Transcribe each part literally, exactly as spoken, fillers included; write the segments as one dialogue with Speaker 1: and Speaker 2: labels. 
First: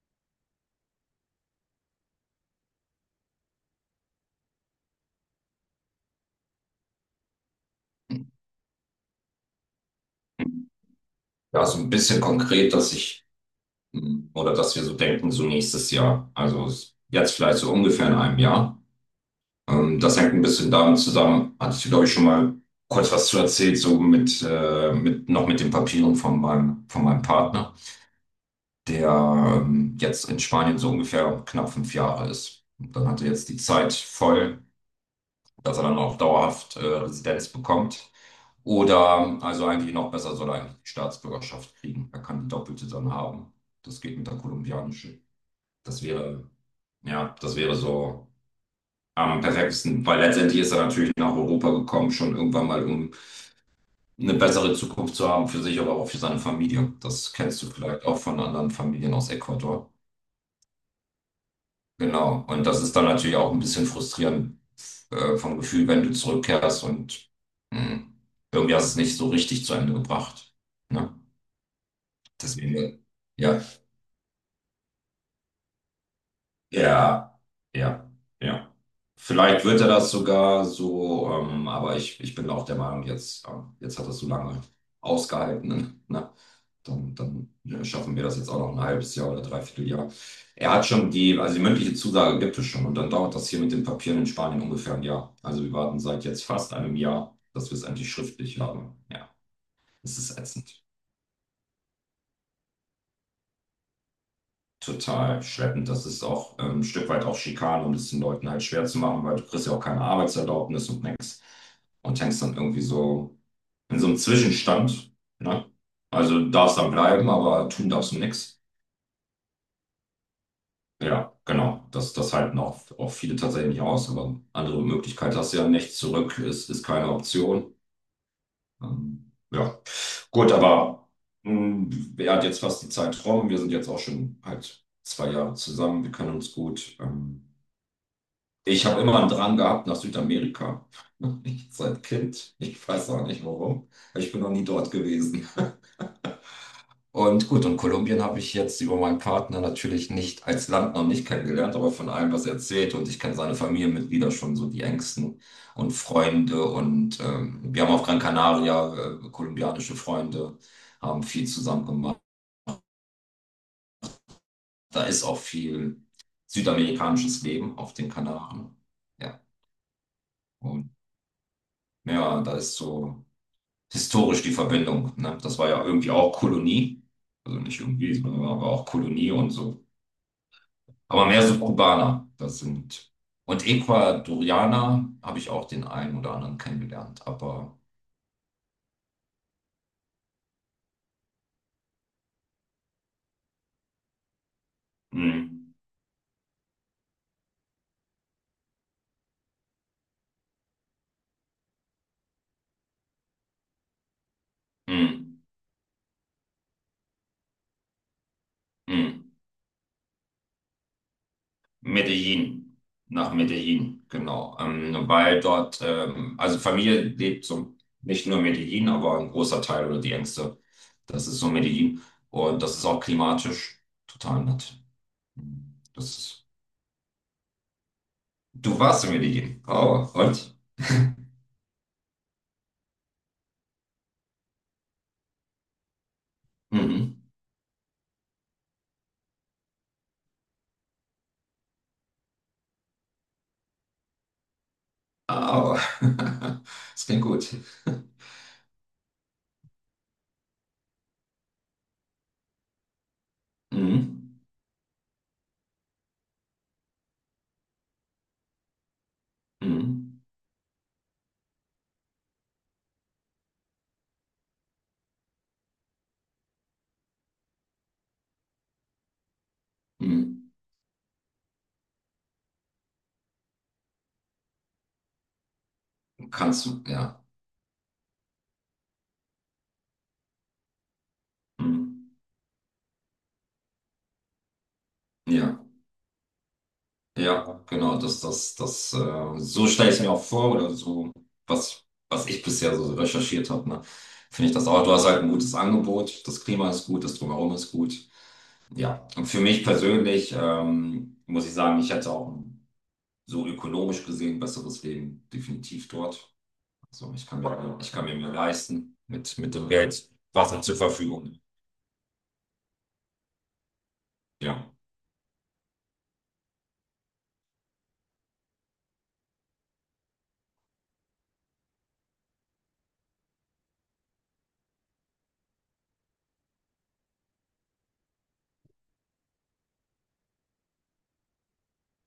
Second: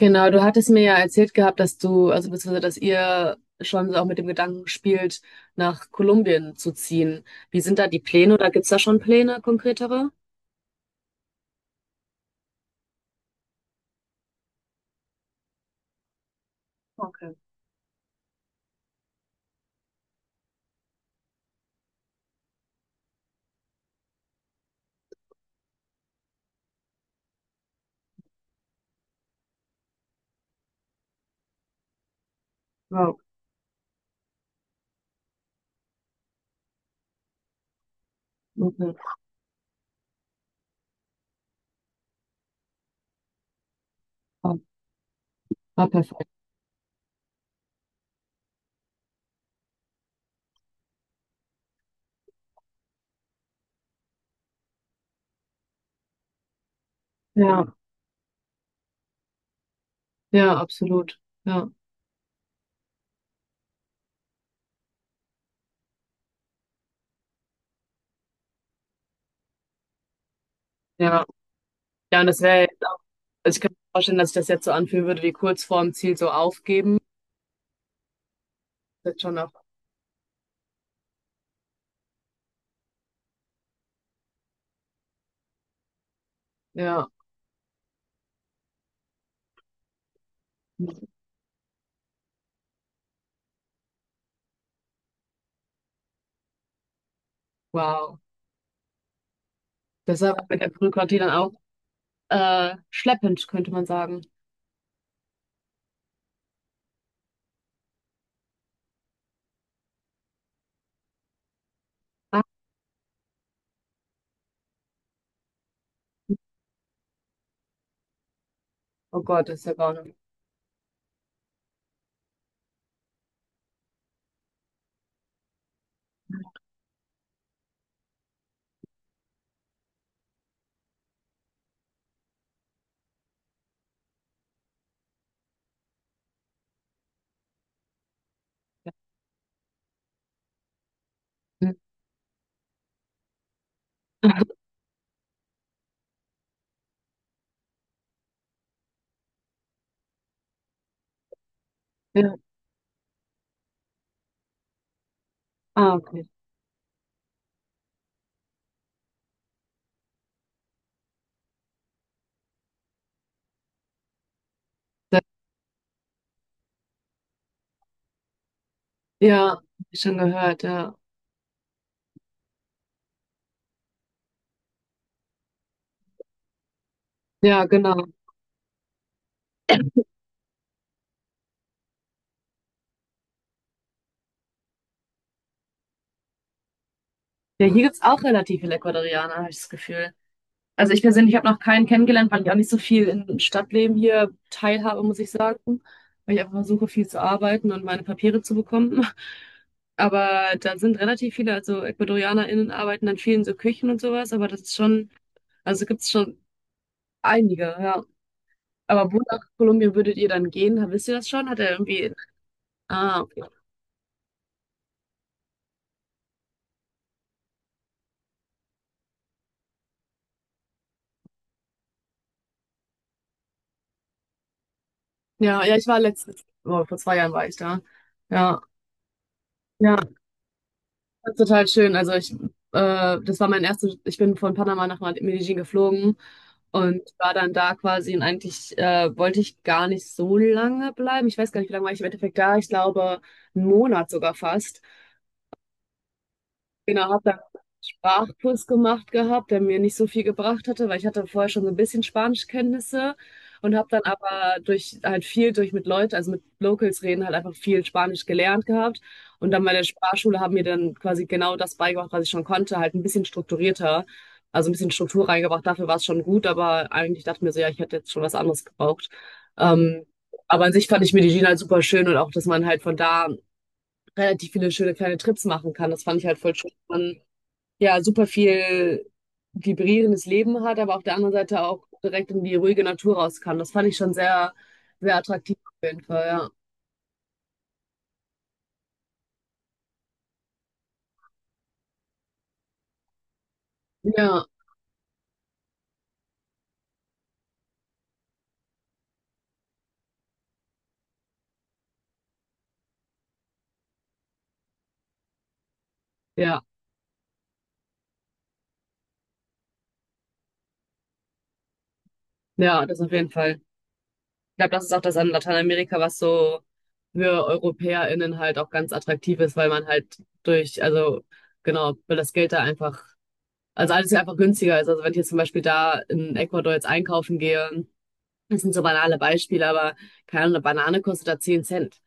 Speaker 1: Genau, du hattest mir ja erzählt gehabt, dass du, also beziehungsweise, dass ihr schon so auch mit dem Gedanken spielt, nach Kolumbien zu ziehen. Wie sind da die Pläne oder gibt's da schon Pläne konkretere?
Speaker 2: Ja, so ein bisschen konkret, dass ich hm, oder dass wir so denken, so nächstes Jahr. Also es- jetzt vielleicht so ungefähr in einem Jahr. Ähm, das hängt ein bisschen damit zusammen, hatte ich, glaube ich, schon mal kurz was zu erzählt, so mit, äh, mit noch mit den Papieren von meinem, von meinem Partner, der ähm, jetzt in Spanien so ungefähr knapp fünf Jahre ist. Und dann
Speaker 1: Ja,
Speaker 2: hat er jetzt die Zeit voll, dass er dann auch dauerhaft äh, Residenz bekommt.
Speaker 1: okay.
Speaker 2: Oder, also eigentlich noch besser, soll er eigentlich die Staatsbürgerschaft kriegen. Er kann die doppelte dann haben. Das geht mit der
Speaker 1: Ah,
Speaker 2: kolumbianischen.
Speaker 1: ah,
Speaker 2: Das
Speaker 1: perfekt.
Speaker 2: wäre, ja, das wäre so am perfektesten, weil letztendlich ist er natürlich nach Europa gekommen, schon irgendwann mal, um eine bessere Zukunft zu haben für sich, aber auch für seine Familie. Das kennst
Speaker 1: Ja,
Speaker 2: du vielleicht auch von anderen Familien aus Ecuador.
Speaker 1: ja, absolut. Ja,
Speaker 2: Genau. Und das ist dann natürlich auch ein bisschen frustrierend äh, vom Gefühl, wenn du zurückkehrst und mh, irgendwie hast du es nicht so richtig zu Ende gebracht. Ne?
Speaker 1: ja. Ja, und das wäre,
Speaker 2: Deswegen,
Speaker 1: also
Speaker 2: ja,
Speaker 1: ich kann mir vorstellen, dass ich das jetzt so anfühlen würde, wie kurz vorm Ziel so aufgeben.
Speaker 2: ja, ja, ja.
Speaker 1: Das ist schon auch,
Speaker 2: Vielleicht wird er das sogar so, ähm, aber ich, ich bin auch der Meinung, jetzt, ähm, jetzt hat er so lange ausgehalten. Ne? ne?
Speaker 1: ja,
Speaker 2: Dann, dann ne, schaffen wir das jetzt auch noch ein halbes Jahr oder dreiviertel Jahr. Er hat schon die, also die mündliche Zusage gibt es schon und dann dauert das hier mit den Papieren in Spanien ungefähr ein Jahr. Also wir warten seit jetzt fast einem Jahr, dass wir es endlich
Speaker 1: wow.
Speaker 2: schriftlich haben. Ja, es
Speaker 1: Das ist
Speaker 2: ist
Speaker 1: aber mit der
Speaker 2: ätzend.
Speaker 1: Bürokratie dann auch äh, schleppend, könnte man sagen.
Speaker 2: Total schleppend. Das ist auch ähm, ein Stück weit auch Schikane, um es den Leuten halt schwer zu machen, weil du kriegst ja auch keine Arbeitserlaubnis und nix. Und
Speaker 1: Ah,
Speaker 2: hängst dann irgendwie so in so einem Zwischenstand. Ne? Also du darfst dann bleiben, aber tun darfst du nix.
Speaker 1: oh Gott, das ist ja gar nicht.
Speaker 2: Ja, genau. Das, das halten auch, auch viele tatsächlich nicht aus, aber andere Möglichkeit hast du ja nicht. Zurück ist, ist keine Option. Ähm, ja, gut, aber mh, er hat jetzt fast die Zeit rum. Wir sind jetzt auch schon halt zwei Jahre zusammen. Wir kennen uns gut. Ähm, Ich habe immer einen Drang gehabt nach Südamerika. Ich,
Speaker 1: Ja.
Speaker 2: seit Kind. Ich weiß auch nicht warum. Ich bin noch nie dort gewesen. Und gut, und Kolumbien habe ich jetzt über meinen Partner natürlich nicht als Land noch nicht kennengelernt, aber von allem, was er erzählt. Und ich kenne seine Familienmitglieder schon so die engsten und
Speaker 1: Ah, okay.
Speaker 2: Freunde. Und ähm, wir haben auf Gran Canaria äh, kolumbianische Freunde, haben viel zusammen gemacht. Da ist auch viel südamerikanisches Leben auf den Kanaren. Ja,
Speaker 1: Ja, schon gehört,
Speaker 2: und
Speaker 1: ja.
Speaker 2: ja, da ist so historisch die Verbindung. Ne? Das war ja irgendwie auch Kolonie. Also
Speaker 1: Ja,
Speaker 2: nicht
Speaker 1: genau.
Speaker 2: irgendwie, sondern war auch Kolonie und so. Aber mehr so Kubaner. Das sind. Und Ecuadorianer habe ich auch den einen oder anderen kennengelernt.
Speaker 1: Ja,
Speaker 2: Aber
Speaker 1: hier gibt's auch relativ viele Ecuadorianer, habe ich das Gefühl. Also ich persönlich habe noch keinen kennengelernt, weil ich auch nicht so viel im Stadtleben hier teilhabe, muss ich
Speaker 2: mh,
Speaker 1: sagen. Weil ich einfach versuche, viel zu arbeiten und meine Papiere zu bekommen. Aber da sind relativ viele, also EcuadorianerInnen arbeiten dann vielen so Küchen und sowas, aber das ist
Speaker 2: mh,
Speaker 1: schon, also gibt's schon einige, ja. Aber wo
Speaker 2: mh.
Speaker 1: nach Kolumbien würdet ihr dann gehen? Wisst ihr das schon? Hat er irgendwie.
Speaker 2: Medellin.
Speaker 1: Ah,
Speaker 2: Nach
Speaker 1: okay.
Speaker 2: Medellin, genau. Ähm, weil dort, ähm, also Familie lebt so nicht nur in Medellin, aber ein großer Teil oder die Ängste. Das ist so Medellin. Und das ist auch klimatisch total nett.
Speaker 1: Ja, ja, ich war
Speaker 2: Das
Speaker 1: letztens,
Speaker 2: ist.
Speaker 1: oh, vor zwei Jahren war ich da. Ja,
Speaker 2: Du warst in Medellin.
Speaker 1: ja,
Speaker 2: Oh, und?
Speaker 1: das ist total schön. Also ich, äh, das war mein erstes, ich bin von Panama nach Medellin geflogen und
Speaker 2: Mhm.
Speaker 1: war dann da quasi und eigentlich äh, wollte ich gar nicht so lange bleiben. Ich weiß gar nicht, wie lange war ich im Endeffekt da. Ich glaube, einen Monat sogar fast.
Speaker 2: Oh. Das
Speaker 1: Genau, habe
Speaker 2: klingt
Speaker 1: dann
Speaker 2: gut.
Speaker 1: Sprachkurs gemacht gehabt, der mir nicht so viel gebracht hatte, weil ich hatte vorher schon so ein bisschen Spanischkenntnisse und habe dann
Speaker 2: Mhm.
Speaker 1: aber durch halt viel durch mit Leuten, also mit Locals reden, halt einfach viel Spanisch gelernt gehabt. Und dann bei der
Speaker 2: Mhm.
Speaker 1: Sprachschule haben mir dann quasi genau das beigebracht, was ich schon konnte, halt ein bisschen strukturierter, also ein bisschen Struktur reingebracht. Dafür war es schon gut, aber eigentlich dachte ich mir so, ja, ich hätte jetzt schon was anderes gebraucht. Ähm,
Speaker 2: Mhm.
Speaker 1: aber an sich fand ich Medellin halt super schön und auch, dass man halt von da relativ viele schöne kleine Trips machen kann. Das fand ich halt voll
Speaker 2: Kannst
Speaker 1: schön.
Speaker 2: du,
Speaker 1: Man
Speaker 2: ja.
Speaker 1: ja super viel vibrierendes Leben hat, aber auf der anderen Seite
Speaker 2: Mhm.
Speaker 1: auch direkt in die ruhige Natur raus kann. Das fand ich schon sehr, sehr attraktiv
Speaker 2: Ja,
Speaker 1: auf jeden Fall, ja.
Speaker 2: ja, genau. Das, das, das, äh, so stelle ich es mir auch vor, oder so, was, was ich bisher so recherchiert habe, ne?
Speaker 1: Ja,
Speaker 2: Finde ich das auch. Du hast halt ein gutes Angebot, das Klima ist gut, das Drumherum ist gut. Ja, und für mich persönlich ähm, muss ich sagen, ich hätte auch so ökonomisch gesehen besseres Leben definitiv dort.
Speaker 1: ja,
Speaker 2: So, ich kann mir, ich kann mir mehr leisten mit, mit dem Geld, was er zur Verfügung.
Speaker 1: ja, das auf jeden Fall. Ich
Speaker 2: Ja,
Speaker 1: glaube, das ist auch das an Lateinamerika, was so für EuropäerInnen halt auch ganz attraktiv ist, weil man halt durch, also genau, weil das Geld da einfach, also alles ja einfach günstiger ist. Also wenn ich jetzt zum Beispiel da in Ecuador jetzt einkaufen gehe, das sind so banale Beispiele, aber keine Ahnung, eine Banane kostet da zehn Cent.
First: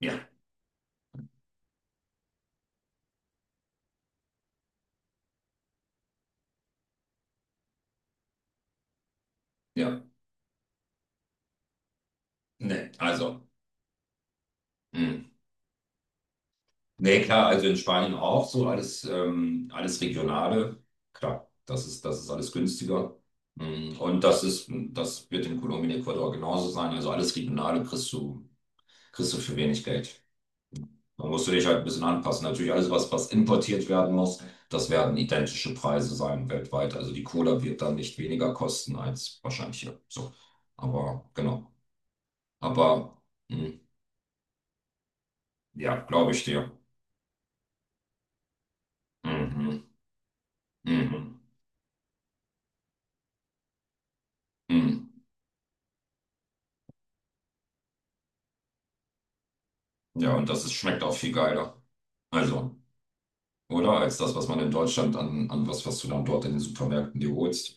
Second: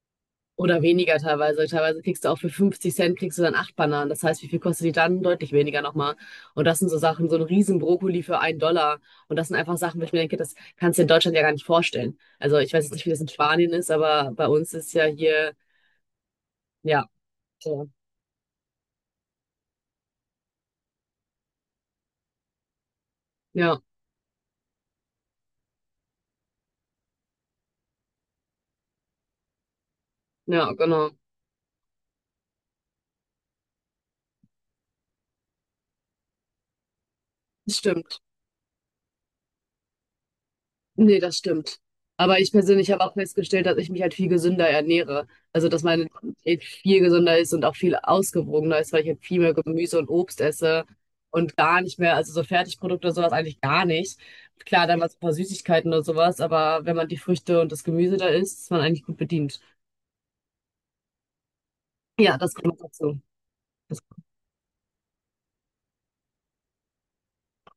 Speaker 2: ja,
Speaker 1: Oder weniger teilweise. Teilweise kriegst du auch für fünfzig Cent kriegst du dann acht Bananen. Das heißt, wie viel kostet die dann? Deutlich weniger nochmal. Und das sind so Sachen, so ein riesen Brokkoli für einen Dollar. Und das sind einfach Sachen,
Speaker 2: ja.
Speaker 1: wo ich mir denke, das kannst du in Deutschland ja gar nicht vorstellen. Also ich weiß
Speaker 2: Nee,
Speaker 1: jetzt nicht, wie das in
Speaker 2: also.
Speaker 1: Spanien ist, aber bei uns ist ja
Speaker 2: Mh.
Speaker 1: hier, ja,
Speaker 2: Nee, klar, also in
Speaker 1: ja,
Speaker 2: Spanien auch so alles, ähm, alles Regionale. Klar, das ist, das ist alles günstiger. Mm, Und das ist, das wird in Kolumbien, Ecuador genauso sein. Also alles Regionale kriegst du, kriegst du für wenig Geld.
Speaker 1: ja, genau.
Speaker 2: Dann musst du dich halt ein bisschen anpassen. Natürlich alles, was, was importiert werden muss, das werden identische Preise sein weltweit. Also die Cola
Speaker 1: Das
Speaker 2: wird dann nicht
Speaker 1: stimmt.
Speaker 2: weniger kosten als wahrscheinlich hier. So.
Speaker 1: Nee,
Speaker 2: Aber
Speaker 1: das
Speaker 2: genau.
Speaker 1: stimmt. Aber ich persönlich habe auch
Speaker 2: Aber
Speaker 1: festgestellt, dass
Speaker 2: hm,
Speaker 1: ich mich halt viel gesünder ernähre. Also, dass
Speaker 2: ja,
Speaker 1: meine
Speaker 2: glaube ich
Speaker 1: Diät
Speaker 2: dir.
Speaker 1: viel gesünder ist und auch viel ausgewogener ist, weil ich halt viel mehr
Speaker 2: Mhm,
Speaker 1: Gemüse und Obst esse
Speaker 2: mhm,
Speaker 1: und gar nicht mehr, also so Fertigprodukte und sowas eigentlich gar nicht. Klar, dann mal
Speaker 2: mhm.
Speaker 1: so ein paar Süßigkeiten oder sowas, aber wenn man die Früchte und das Gemüse da isst, ist man eigentlich gut bedient.
Speaker 2: Ja, und das ist, schmeckt auch viel geiler.
Speaker 1: Ja, das kommt noch
Speaker 2: Also,
Speaker 1: dazu. Das
Speaker 2: oder? Als
Speaker 1: kommt
Speaker 2: das, was man in Deutschland an, an was, was du dann dort in den Supermärkten dir holst.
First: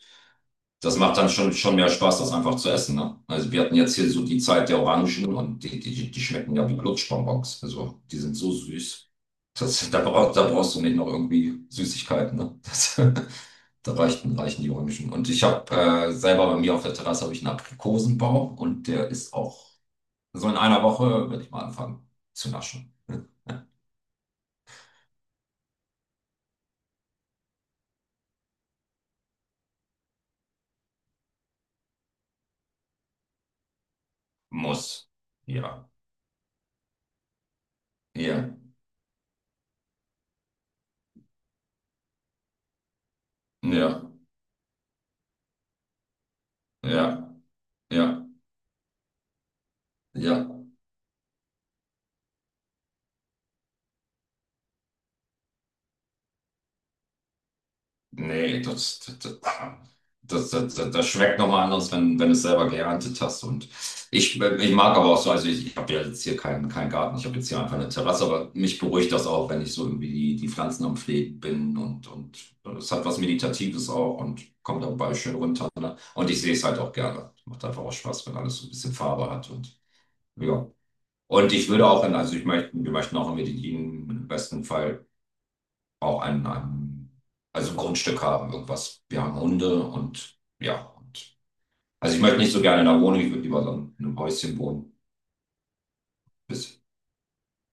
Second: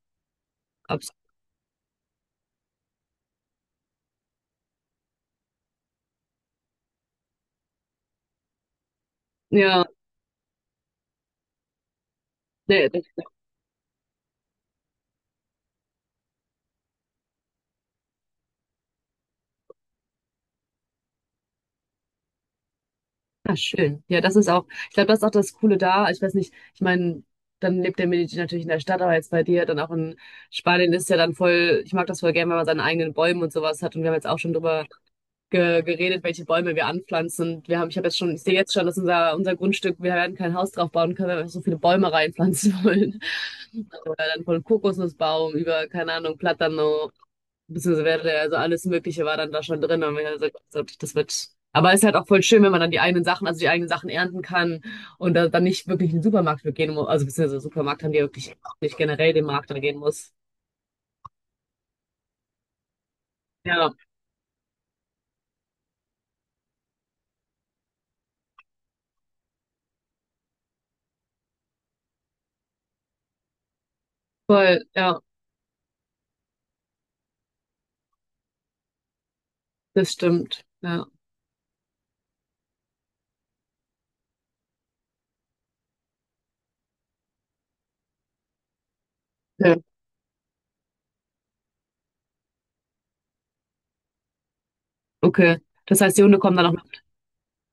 Speaker 2: Das macht
Speaker 1: absolut.
Speaker 2: dann schon, schon mehr Spaß, das einfach zu essen, ne? Also wir hatten jetzt hier so die Zeit der Orangen und die, die, die schmecken ja wie Lutschbonbons. Also die sind so süß.
Speaker 1: Ja,
Speaker 2: Das, da, brauch, da brauchst du nicht noch irgendwie Süßigkeiten, ne?
Speaker 1: nee,
Speaker 2: Das, da reichten, reichen die Orangen. Und ich habe äh, selber bei mir auf der Terrasse habe ich einen Aprikosenbaum und der ist auch so in einer Woche, werde ich mal anfangen zu naschen.
Speaker 1: Ah, schön. Ja, das ist auch, ich glaube, das ist auch das Coole da. Ich weiß nicht, ich meine, dann lebt der Medici natürlich in der Stadt, aber jetzt bei dir dann auch in Spanien ist ja dann voll, ich mag das voll gern, wenn man seine eigenen Bäume und sowas hat. Und wir haben jetzt auch schon drüber
Speaker 2: Muss.
Speaker 1: ge
Speaker 2: Ja.
Speaker 1: geredet, welche Bäume wir anpflanzen. Und wir haben, ich habe jetzt schon, ich
Speaker 2: Ja.
Speaker 1: sehe jetzt schon, dass unser, unser Grundstück, wir werden kein Haus drauf bauen können, weil wir so viele Bäume reinpflanzen wollen.
Speaker 2: Ja.
Speaker 1: Oder dann von Kokosnussbaum über, keine Ahnung, Platano.
Speaker 2: Ja,
Speaker 1: Beziehungsweise
Speaker 2: ja,
Speaker 1: wäre, also alles Mögliche war dann da schon drin und wir haben
Speaker 2: ja.
Speaker 1: gesagt, so, das wird. Aber es ist halt auch voll schön, wenn man dann die eigenen Sachen, also die eigenen Sachen ernten kann und da, dann nicht wirklich in den Supermarkt gehen muss, also beziehungsweise Supermarkt haben die ja wirklich
Speaker 2: Nee,
Speaker 1: auch nicht
Speaker 2: das, das,
Speaker 1: generell
Speaker 2: das,
Speaker 1: den Markt dann gehen muss.
Speaker 2: das, das, das das schmeckt nochmal anders, wenn, wenn du es selber geerntet hast. Und
Speaker 1: Ja,
Speaker 2: ich, ich mag aber auch so, also ich, ich habe ja jetzt hier keinen keinen Garten, ich habe jetzt hier einfach eine Terrasse, aber mich beruhigt das auch, wenn ich so irgendwie die, die Pflanzen am Pflegen bin und, und es hat was Meditatives auch und kommt
Speaker 1: voll,
Speaker 2: dabei
Speaker 1: ja,
Speaker 2: schön runter. Ne? Und ich sehe es halt auch gerne. Macht einfach auch Spaß, wenn alles so ein bisschen Farbe hat und
Speaker 1: das stimmt.
Speaker 2: ja.
Speaker 1: Ja.
Speaker 2: Und ich würde auch, in, also ich möchte, wir möchten auch in Medellin im besten Fall auch ein, ein also ein Grundstück haben, irgendwas. Wir haben
Speaker 1: Ja.
Speaker 2: Hunde und ja. Und, also ich möchte nicht so gerne in einer Wohnung, ich würde lieber so in einem Häuschen wohnen.
Speaker 1: Okay. Das heißt, die Hunde kommen dann auch
Speaker 2: Bis,
Speaker 1: noch,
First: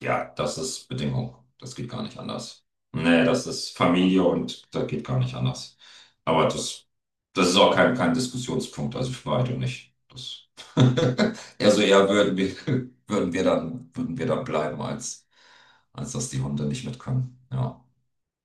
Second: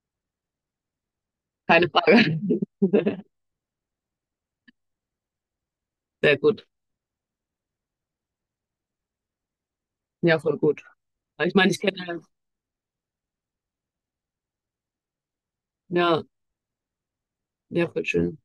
Speaker 2: ja, das ist Bedingung. Das
Speaker 1: keine
Speaker 2: geht gar nicht
Speaker 1: Frage.
Speaker 2: anders. Nee, das ist Familie und das geht gar nicht anders.
Speaker 1: Sehr
Speaker 2: Aber
Speaker 1: gut.
Speaker 2: das, das ist auch kein, kein Diskussionspunkt, also für beide nicht.
Speaker 1: Ja,
Speaker 2: Das,
Speaker 1: voll gut. Ich meine,
Speaker 2: eher
Speaker 1: ich
Speaker 2: so eher
Speaker 1: kenne,
Speaker 2: würden wir, würden wir dann, würden wir dann bleiben, als, als
Speaker 1: ja,
Speaker 2: dass die Hunde nicht mit können. Ja.
Speaker 1: ja, voll schön.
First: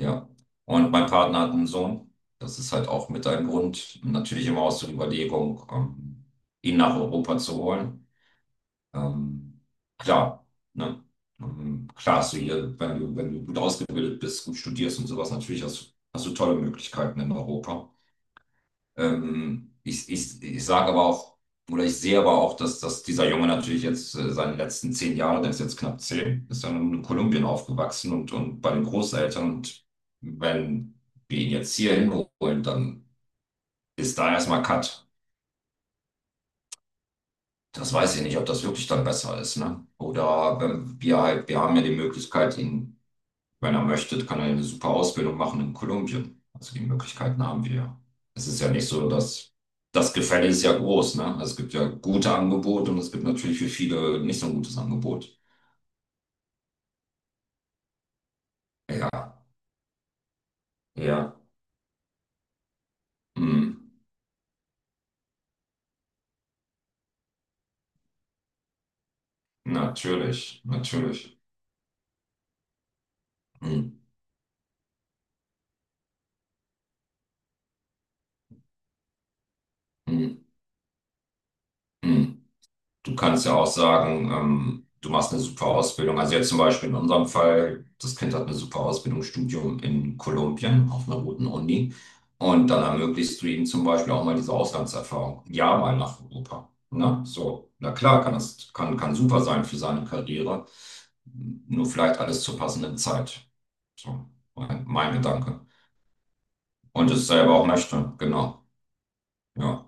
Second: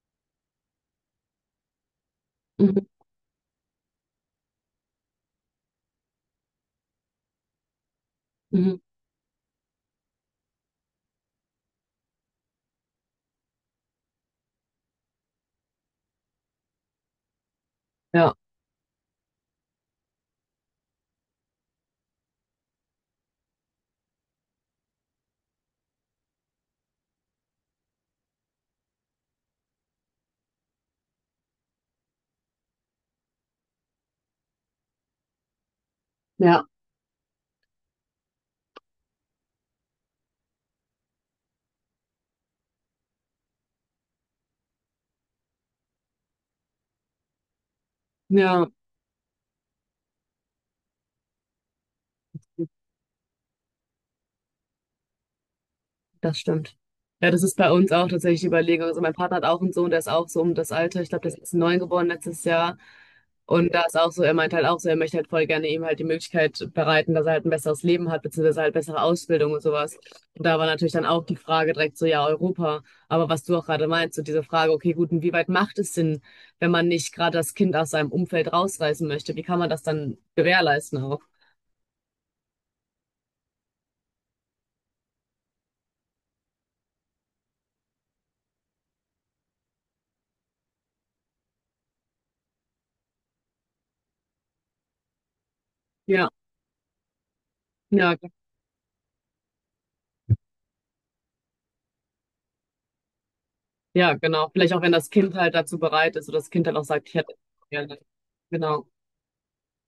Speaker 2: Ja, und mein Partner hat einen Sohn. Das ist
Speaker 1: Mhm,
Speaker 2: halt auch mit ein Grund, natürlich immer aus der Überlegung, ähm, ihn nach Europa zu holen.
Speaker 1: mhm.
Speaker 2: Ähm, klar, ne? Ähm, klar hast du hier, wenn du, wenn du gut ausgebildet bist, gut studierst und sowas, natürlich hast, hast du tolle Möglichkeiten in Europa.
Speaker 1: Ja,
Speaker 2: Ähm, ich ich, ich sage aber auch, oder ich sehe aber auch, dass, dass dieser Junge natürlich jetzt äh, seine letzten zehn Jahre, der ist jetzt knapp zehn, ist dann in Kolumbien aufgewachsen und, und bei den Großeltern. Und wenn wir ihn jetzt hier hinholen, dann ist da erstmal Cut.
Speaker 1: ja,
Speaker 2: Das weiß ich nicht, ob das wirklich dann besser ist, ne? Oder wenn wir halt, wir haben ja die Möglichkeit, ihn wenn er möchte, kann er eine super Ausbildung machen in Kolumbien. Also die Möglichkeiten haben wir ja. Es ist
Speaker 1: ja.
Speaker 2: ja nicht so, dass das Gefälle ist ja groß, ne? Also es gibt ja gute Angebote und es gibt natürlich für viele nicht so ein gutes Angebot.
Speaker 1: Das stimmt. Ja, das ist bei uns auch tatsächlich die Überlegung. Also mein
Speaker 2: Ja,
Speaker 1: Partner hat auch einen Sohn, der ist auch so um das Alter. Ich glaube, der
Speaker 2: ja,
Speaker 1: ist jetzt neun geboren letztes Jahr. Und da
Speaker 2: mm,
Speaker 1: ist auch so, er meint halt auch so, er möchte halt voll gerne ihm halt die Möglichkeit bereiten, dass er halt ein besseres Leben hat, beziehungsweise halt bessere Ausbildung und sowas. Und da
Speaker 2: natürlich,
Speaker 1: war natürlich dann auch die
Speaker 2: natürlich.
Speaker 1: Frage direkt so, ja, Europa. Aber was du auch gerade
Speaker 2: Mm,
Speaker 1: meinst, so diese Frage, okay, gut, und wie weit macht es Sinn, wenn man nicht gerade das Kind aus seinem Umfeld rausreißen möchte? Wie kann man das dann
Speaker 2: mm,
Speaker 1: gewährleisten auch?
Speaker 2: mm. Du kannst ja auch sagen, ähm, du machst eine super Ausbildung. Also jetzt zum Beispiel in unserem Fall, das Kind hat eine super Ausbildung, Studium in Kolumbien auf einer guten Uni. Und dann ermöglichst du ihm zum Beispiel auch mal diese Auslandserfahrung. Ja, mal nach
Speaker 1: Ja,
Speaker 2: Europa. Na, so. Na
Speaker 1: ja,
Speaker 2: klar, kann das, kann, kann super sein für seine Karriere. Nur vielleicht alles zur passenden Zeit.
Speaker 1: Ja,
Speaker 2: So,
Speaker 1: genau. Vielleicht auch,
Speaker 2: mein,
Speaker 1: wenn das
Speaker 2: mein
Speaker 1: Kind halt
Speaker 2: Gedanke.
Speaker 1: dazu bereit ist oder das Kind halt auch sagt,
Speaker 2: Und
Speaker 1: ich
Speaker 2: es
Speaker 1: hätte
Speaker 2: selber auch
Speaker 1: gerne.
Speaker 2: möchte, genau.
Speaker 1: Genau.
Speaker 2: Ja.